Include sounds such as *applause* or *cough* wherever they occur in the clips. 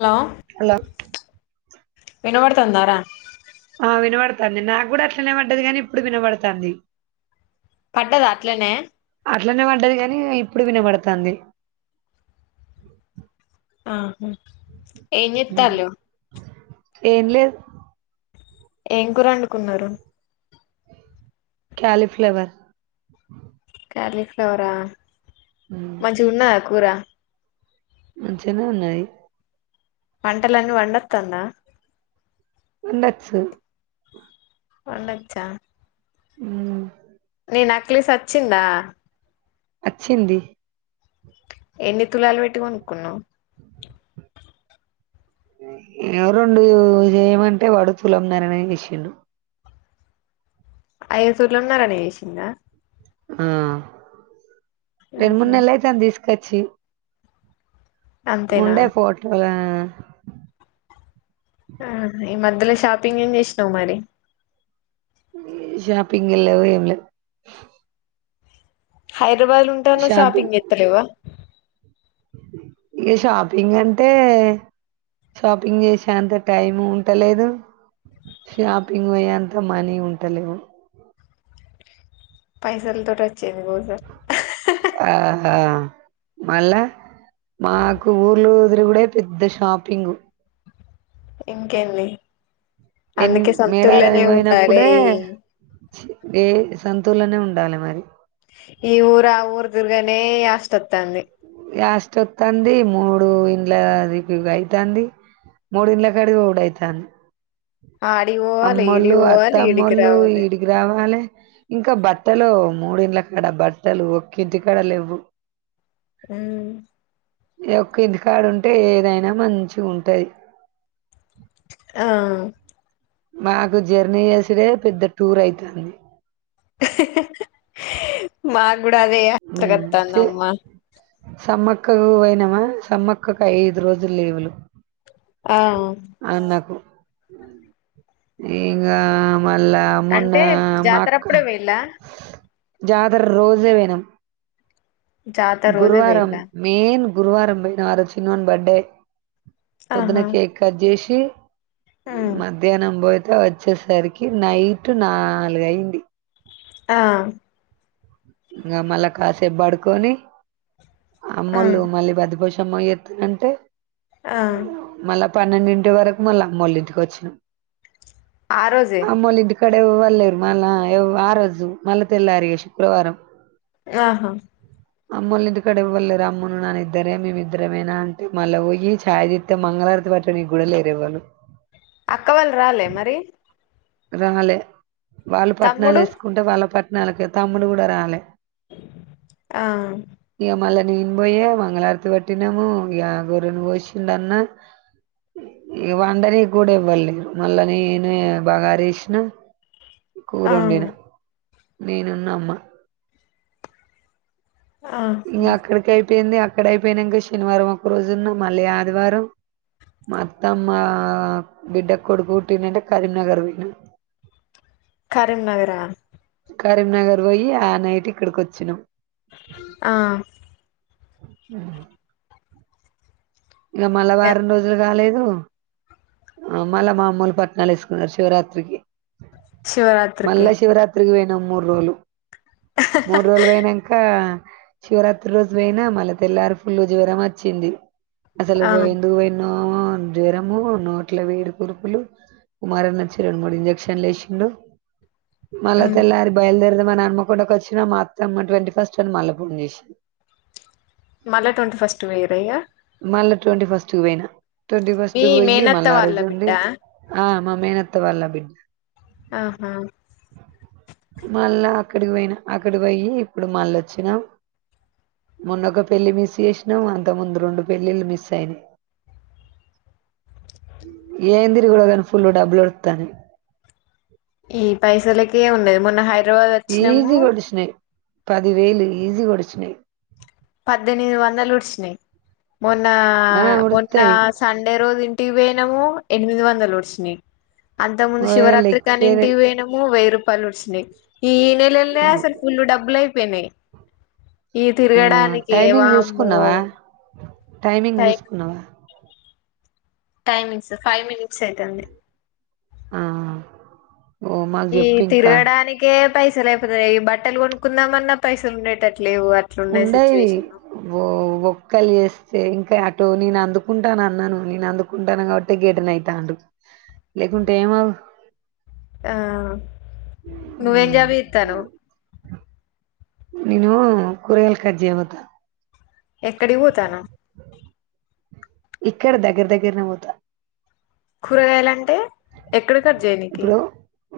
లో అలా వినబడుతందారా? ఆ వినబడుతాంది, నాగ్గుడా అట్లనే పడ్డది గాని ఇప్పుడు వినబడుతాంది. పట్టదా అట్లనే? అట్లనే పడ్డది గనీ ఇప్పుడు వినబడుతాంది. ఆహా ఉమ్. ఎంజేత్తాళ్లు? ఏం లేదు ఏం కూరండుకున్నరు? క్యాలిఫ్లేవర్ క్యాలిఫ్లవరా ఉమ్, మంచిగున్నదా కూర? మంచిగనే ఉన్నయి వంటలన్నీ వండొత్తాందా? వండచ్చు వండచ్చా హ్మ్ ని నెక్లెస్ అచ్చిందా? అచ్చింది. ఎన్ని తులాలు పెట్టి కోనుకున్నవు? ఎమొ రెండు చేయమంటే వాడు తులమ్నరనే చేసిండు అయ్యో తులంనరనే చేసిండా? ఆ రెండు మూడు ఉహు నెల్లైతాంది దీస్ కచ్చి అంతేనా ఉండే ఫోటోల ఆ ఈ మధ్యల షాపింగ్ ఏం చేసినవు మరి? ఏ షాపింగుల్లేవ్ ఏం లేవ్ హైదరాబాద్ లుంటానవ్ షాపింగ్ చేత్తలేవా? ఇగ షాపింగ్ అంటే షాపింగ్ చేసేంత టైం ఉంటలేదు, షాపింగ్ పోయ్యేంత మనీ ఉంటలేవు. పైసల్తోటచ్చ్ చ్చింది కోసం ఆ మళ్ళా మాకు ఊర్లు తిరుగుడే పెద్ద షాపింగ్. ఇంకేంది ఎన్ అందుకే సోంతుల్లనే మేడారానికి ఉండాలే పోయినప్పుడే ఈ ఏ సంతులనే ఉండాలి మరి ఈ ఊరు ఆ ఊరు తిరుగనే యాష్ట్ ఒత్తంది యాస్ట్ వస్తుంది మూడు ఇండ్ల తిరుగుడు అయితుంది మూడు ఇండ్ల కాడికి పోవుడు అయితాంది ఆడికి పోవాలి ఈడికి అమ్మోళ్ళు పోవాలి ఈడికి అత్తమ్మళ్లు రావాలి ఈడికి రావాలి ఇంక బట్టలు మూడిళ్ళ కాడ బట్టలు ఒక్కింటికాడ లేవు అ ఇగ ఒక్కింటి కాడ ఉంటే ఏదైనా మంచిగ ఉంటది ఆ మాకు జర్నీ చేసుడే పెద్ద టూర్ అయితుంది మాకూడ అదే హ్మ్ చే యాష్టకొత్తాందమ్మ సమ్మక్కకు పోయినమా సమ్మక్కకు ఐదు రోజులు లీవులు ఆ అన్నకు. ఇంగా మళ్ళ మోన్న అంటే మాక్క జాతరప్పుడే పోయిల్లా జాతర రోజే పోయినం జాతర రోజే గురువారం పోయిల్లా మెయిన్ గురువారం పోయినం అరోజు చిన్నోని బర్డే పొద్దున ఆహా కేక్ కట్ ఉమ్ *unintelligible* మధ్యాహ్నంబోతే వచ్చేసరికి నైట్ నాలుగయింది ఆ ఇంగ మళ్ళా కాసేపు పడుకొని ఆ అమ్మోళ్ళు మళ్ళీ బంతి అమ్మో చెత్తదంటే ఆ పన్నెండింటి వరకు మళ్ళ అమ్మోళ ఇంటికి వచ్చినం ఆ రోజే ఇక్కడ ఎవ్వలేరు మళ్ళా ఆ రోజు మళ్ళా తెల్లారి శుక్రవారం ఆహా అమ్మోల్ల ఇంటికాడ ఎవ్వలేరు అమ్మును నాన్న ఇద్దరే మేమిద్దరమేనా అంటే మళ్ళ పోయి ఛాయి చెత్తే మంగళారతి పాట్టనీకి కూడా లేరేవ్వరు అక్క వాళ్ళు రాలే మరి రాలే వాళ్ళు పాట్నాలు తమ్ముడు వేసుకుంటే వాళ్ళ పట్ట లకే తమ్ముడు కూడ రాలే ఆ నేన్ పొయ్య మంగళారతి పట్టినాము ఇగ గొర్రెని కోసిండు అన్న ఇ వండనే కూడా ఇవ్వలేరు మళ్ళా నేను బగార డెక్ రిష్ణు ఆ కూరోండిన నేనున్నమ్మ ఆ ఇ అక్కడి కయ్ అయిపోయింది అక్కడ అయిపోయినాక శనివారం ఒక రోజు ఉన్న మళ్ళీ ఆదివారం మొత్తం ఆ బిడ్డ కొడుకు పుట్టినంటే కరీంనగర్ పోయినాం కరీంనగరా కరీంనగర్ పోయి ఆ నైట్ ఇక్కడికొచ్చినాం ఆ ఉంహు ఇక మళ్ళా వారం గంతే రోజులు కాలేదు మళ్ళా మా అమ్మోలు పట్నాలు వేసుకున్నారు శివరాత్రికి శివరాత్రికి మల్ళ శివరాత్రికి పోయ్ ఇంక మూడ్ రోజులు మూడు రోజులు పోయినంక శివరాత్రి రోజు పోయినా మళ్ తెల్లారు ఫుల్ జ్వరం వచ్చింది అసలు ఆ పో ఎందు పోయ్ నో ఆ జ్వరము నో అట్ల వేడి కురుపులు కుమారనొచ్చి రెండు మూడు ఇంజెక్షన్లు వేసిండు మళ్ళ హ్మ్ తెల్లారి బయలుదేరదమ్ మన హన్మకొండకి వచ్చినా మా అత్తమ్మ ట్వంటీ ఫస్ట్ అని మల్ల గుండు చేసింది మళ్ళీ ట్వంటీ ఫస్ట్ పోయిర్రా ఇగ మళ్ళీ ట్వంటీ ఫస్ట్ క పోయినా ట్వంటీ మీ ఫస్ట్ కి పోయ్యి మేనత్త మళ్ళ ఆ వాళ్ళ రోజు బిడ్డ ఉండి ఆ మా మేనత్త వాళ్ళ బిడ్డ ఆహా మళ్ళా అక్కడికి పోయినా అక్కడి పోయి ఇప్పుడు మళ్ళ వచ్చినాం మొన్నొ ఒక పెళ్లి మిస్ చేసినాం అంత ముందు రెండు పెళ్ళిలు మిస్ అయినాయ్ ఏంద్రిది ఫుల్ డబ్లు అడుతానాయ్. ఈ పైసలకే ఉండ మన హై ఈజీగా వోడ్చినాయ్ పది వేలు ఈజీ గ వోడ్చినాయ్ పద్దెనిమిది వందలు ఉడ్చినయి మొన్న ఆ మొన్న ఒడుత్తయి సండే రోజు ఇ టి పోయినము ఎనిమిది వందలు వుడ్సినాయ్ అంతకు ముందు ఓ శివరాత్రికని లెక్కే లేదు. ఇంటికి వోయినము వెయ్యి రు పలు లొడిసినయ్ ఈ నెలల్నే అసల్ ఫుల్లు డబ్బులయి పెనై ఈ ఆ తిరుగడా టైమింగ్ చూసుకున్నవా? టైమింగ్ టైం చూసుకున్నవా? టైమింగ్స్ ఫైవ్ మినిట్స్ ఐతంది. ఆ ఓ మాకు ఈ చెప్పు ఇంకా తిరుగడానికె పైసలు అయిపోతయ్, ఈ బట్టలు కొనుక్కుందామన్నా పైసలు ఉండేటట్టు లేవు అట్లున్నాయి ఉండై సిచ్యువేషన్ వో వొక్కలు చేస్తే ఇం అటు నేను అందుకుంటాను అన్నాను, నేను అందుకుంటాన కాబట్టే గిటెన్ ఐతాండు, లేకుంటే ఏమవ్ ఆ నువ్వెం జాబ్ చేత్తానవ్ నిను కూరగాయలు కట్ జేయపోత ఎక్కడి పోతాన్నవ్? ఇక్కడ దగ్గర దగ్గరనే పోతా. కూరగాయలంటే ఎక్కడి కట్ చేయనికి ఇప్పుడు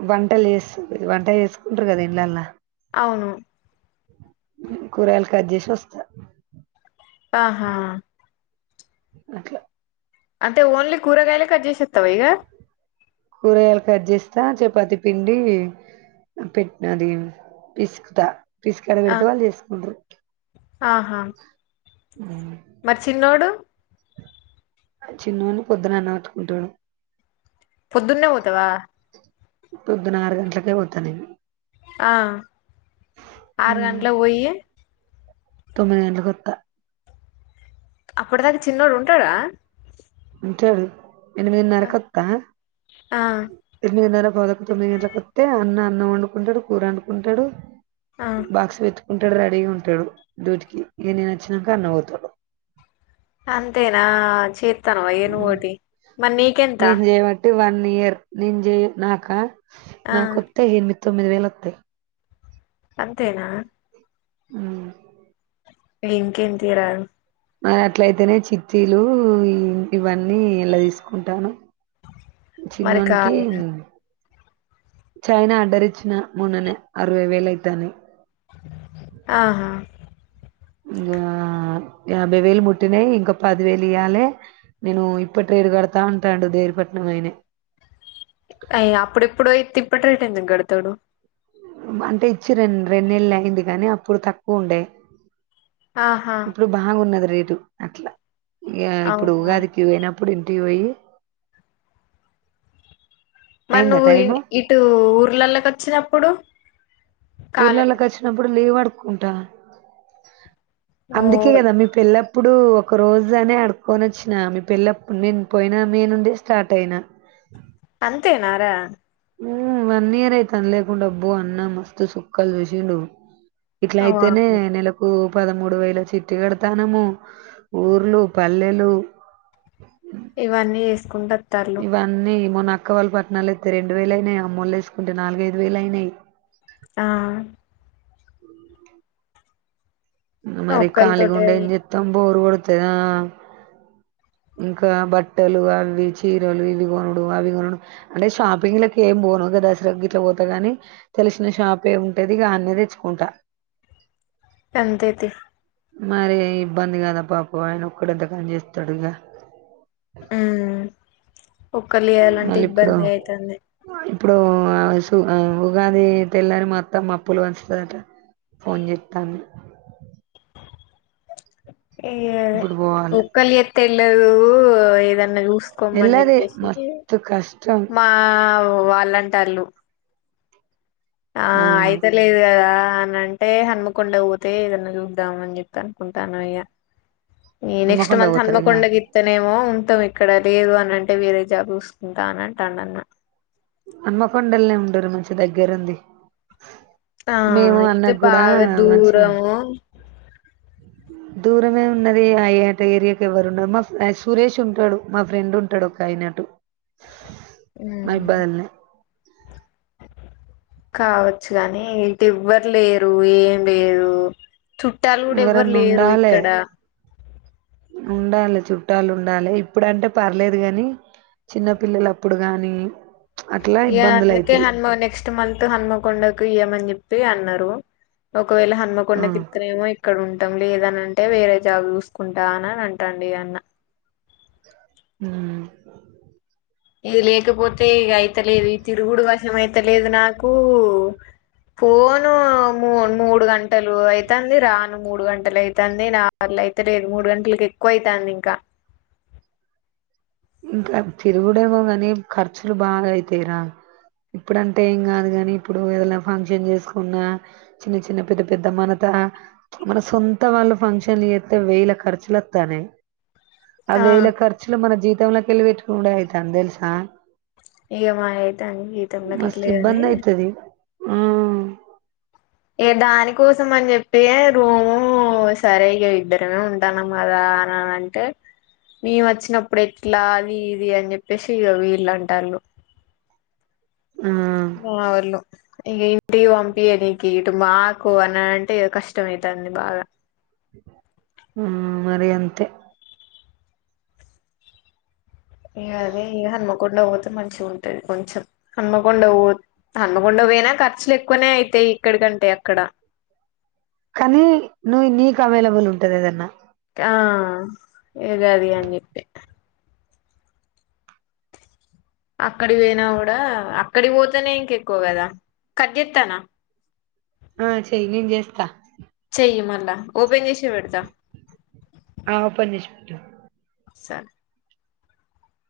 వంటలు చేస్తు, వంట చేసుకుంటరు కదా ఇండ్లల్లా అవును కూరగాయలు కట్ చేసి వస్తా. ఆహా అట్ల అంటే ఓన్లీ కూరగాయలే కట్ జేసత్తవ ఇగ? కూరగాయలు కట్ చేస్తా, చపాతి పిండి పెట్టినది పిసుకుతా. పిసికాడ ఆ పెడతే వాళ్ళు చేసుకుంట్రూ. ఆహా ఉమ్. మరి చిన్నోడు? చిన్నోన్ని పొద్దున అన్నవట్టుకుంటడు పొద్దున్నే పోతవా? పొద్దున ఆరు గంటలకే పోతనేను. ఆ ఆరు గంటలు పొయ్యి తొమ్మిది గంటలకు ఒత్త అప్పుడు దాకా చిన్నోడు ఉంటడా? అంటంతడు *unintelligible* ఎనిమిదిన్నర కోత్తా ఆ ఎనిమిదిన్నర గోదక తొమ్మిది గంటలలకుొస్తే అన్న అన్నం వండుకుంటాడు కూర వండుకుంటాడు ఆ, బాక్స్వత్ ఉంటాడు రెడీగా ఉంటాడు డ్యూటికి ఇక నేను వచ్చినంక అన్న పోతాడు అంతేనా చే తనువా ఏను ఓటి మరీ నీకెంత నయర్ నిజే నాకా ఆ నా కొత్తా ఏను ప తొమ్మిది వేళ్ళు వతాయి అంతేనా అ ఇంకెంత ఈ రారు అట్లయితేనే చిత్తీలు ఈ ఇవన్నీ ఇలా తీసుకుంటాను మరి చినోనికి కాదు చైనా అడ్డరిచ్చిన మూననే అరవై వేలైతానాయి ఆహా ఇంకా యాభై వేలు ముట్టినయి ఇంకా పదివేలు ఇయాలి నేను ఇప్ప ట్రేడ్ కడతా ఉంటాడు దేరిపట్నం అయినా అయ అప్పుడప్పుడు తింప్పటి రెట్ ఎందుకు కడ్తవ్ నువ్వు అంటే ఇచ్చి రెండ్ రెండు నెళ్లు అయింది గానీ అప్పుడు తక్కువ ఉండే ఆహా ఇప్పుడు బాగున్నది రేటు అట్లా ఈగ ఇప్పుడు అవునా ఊగాదికి పోయి నా అపుడు ఇంటికి పోయి మరీ అయిందా నువ్వు టైము ఇటు ఊర్లలోకి వచ్చినప్పుడు కాలే ఊర్లలోకి వచ్చినప్పుడు లీవ్ కుంటా ఓ అందుకే కదా మీ పెళ్లి ఇప్పుడు ఒక రోజు అనే అడుకోొని వచ్చిన మీ పిల్లప్పుడు నేను పోయినా మీేనుండే స్టార్ట్ అయినా అంతేనారా ఉ వన్ ఇయర్ అయితంది లేకుంటే అబ్బో అన్న మస్తుత్ సుక్ కల్ శుసిండు ఇట్లా అయితేనే వామ్మో నెలకు పదమూడు వేల చిట్టు కడతానము ఊర్లు పల్లెలు ఇవన్నీ చేసుకుంట వత్తాళ్ళు ఇవన్నీ మనా అక్క వాళ్ళ పట్నాణాలుస్తతే రెండు వేలు అయినాయి అమ్మళ్లు వేసుకుంటే నాలుగైదుేలు అయినాయి ఆ మరి ఒక్కళతోటే ఖాళీగుండెమ్ చెత్తమ్ బోర్ చెదా ఇంకా బట్టలు అవి చీరలు ఇది కొనుడు అవి కొనుడు అంటే షాపింగ్లకి ఏం పోను ఆ దసరా గిట్ల పోత గని తెలిసిన షాపే ఉంటది ఇగ అన్నే తెచ్చుకుంటా అంతేతి మరి ఇబ్బంది కదా పాపం ఆయన ఒక్కడు ఎంత కాని చేస్తాడు ఇగ ఆ ఒక్కల్ చేయాలంటే మళ్ళీ ఇప్పుడు ఇబ్బందే అయితాంది. ఇప్పుడు అ ఉగాది తెల్లారి మా అత్తమ్మ అప్పులు పంచుతాదట ఫోన్ చెత్తంది ఏ ఇగ అదే ఇప్పుడు పోవాలే ఒక్కల్ తెల్లాదు ఏదన్ చూసుకోమని వెళ్ళది చెప్పేసి మస్తు కష్టం మా ఓ వాళ్ళంటాళ్ళు ఆ అయితే లేదు కదా అంటే హన్మకొండకు పోతే ఏదన్నా చూద్దాం అని చెప్పి అనుకుంటానమ్ ఇగ ఈ నెక్స్ట్ హన్మకొండ మంత్ పోతారు ఇక హన్మకొండ కింతానేమో మొత్తం ఇక్కడ లేదు అని అంటే వేరే జాబ్ చూసుకుంటా అని అంటాడ్ అన్న హన్మకొండల్నే ఉండరు మంచి దగ్గరుంది ఆ అయితే బాగా మంచిగా దూరము దూరమే ఉన్నది ఆయెట ఏరియాకి ఎవ్వరు ఉన్నరు మా సురేష్ ఉంటడు మా ఫ్రెండ్ ఉంటడు ఒక ఆయన అటు ఉమ్, మైబాద్ల్నే కావచ్చు కానీ ఇట్ ఎవ్వరు లేరు ఏం లేదు. చుట్టాలు కూడా ఎవ్వరు ఎవరన్నా లేరు ఉండాలే ఇక్కడ ఉండాలి చుట్టాలు ఉండాలి ఇప్పుడంటే పర్లేదు గని చిన్న పిల్లల అప్పుడు గాని అట్లా ఇగ ఇబ్బందులు అందుకే అయితాయి హనుమ నెక్స్ట్ మంత్ హనుమకొండకు ఇయ్యమని చెప్ చెప్పి అన్నరు. ఒకవేళ ఆ హన్మకొండ కితరెమో ఇక్కడ లేదని అంటే వేరే జాబ్ చూసుకుంటా అని అంటాడు ఇగ అన్న హ్మ్ ఇది లేకపోతే ఇగ అయి లేదు ఈ తిరుగుడు వశం అయితే లేదు నాకు పోను మూ మూడు గంటలు అయితాంది రాను మూడు గంటలు అయితాంది. నావల్ల అయితే లేదు మూడు గంటలకి ఎక్కువ అయితాంది ఇంకా ఇంకా తిరుగుడేమో గని ఖర్చులు బాగా అయితాయిరా ఇప్పుడంటే ఏం కాదు గని ఇప్పుడు ఏదన్న ఫంక్షన్ చేస్ ఉన్న చిన్న చిన్న పెద్ద పెద్ద మనత మన సొంత వాళ్ళు ఫంక్షన్లు చేత్తె వేల ఖర్చులు వత్తానయ్ ఆ వేల ఖర్చులు మన జీ జేబులోకెళ్ళి పెట్టుకోనుడే అయితాంది తెలుసా ఈగ అయితే మాయి అన్ని మస్తు జీవితంలోకెళ్లే కానీ ఇబ్బంది అయితది ఆ దానికోసం అని చెప్పి దానికోసమని చెప్పే రోజు ఇక సరే అని ఇద్దరం ఉంటాను కదా అని మేము వచ్చినప్పుడు ఎట్లా అది ఇది అని చెప్పేసిగ వీళ్ళ వీళ్ళు ఆటలు ఆ మావోలు ఇక ఇంటి పంపియ్యరు మాకు అంటే కష్టం అవుతుంది బాగా ఉ మరి అంతే ఈగ అదే హన్మకొండ పోతే మంచి ఉంటది కొంచెం హన్మకొండ హన్మకొండ పోయినా ఖర్చులు ఎక్కువనే అయితాయి ఇక్కడికంటే అక్కడ కానీ నువ్వు నీకు అవైలబుల్ ఉంటది ఏదన్నా ఆ గది అని చెప్పి అక్కడి పోయినా కూడా అక్కడి పోతేనే ఎక్కువగా కదా కట్ చేస్తున్న ఆ చెయ్య నేను చేస్తా చెయ్యి మళ్ళా ఓపెన్ చేసే పెడతా ఆ ఓపెన్ చేసి పెట్టు సార్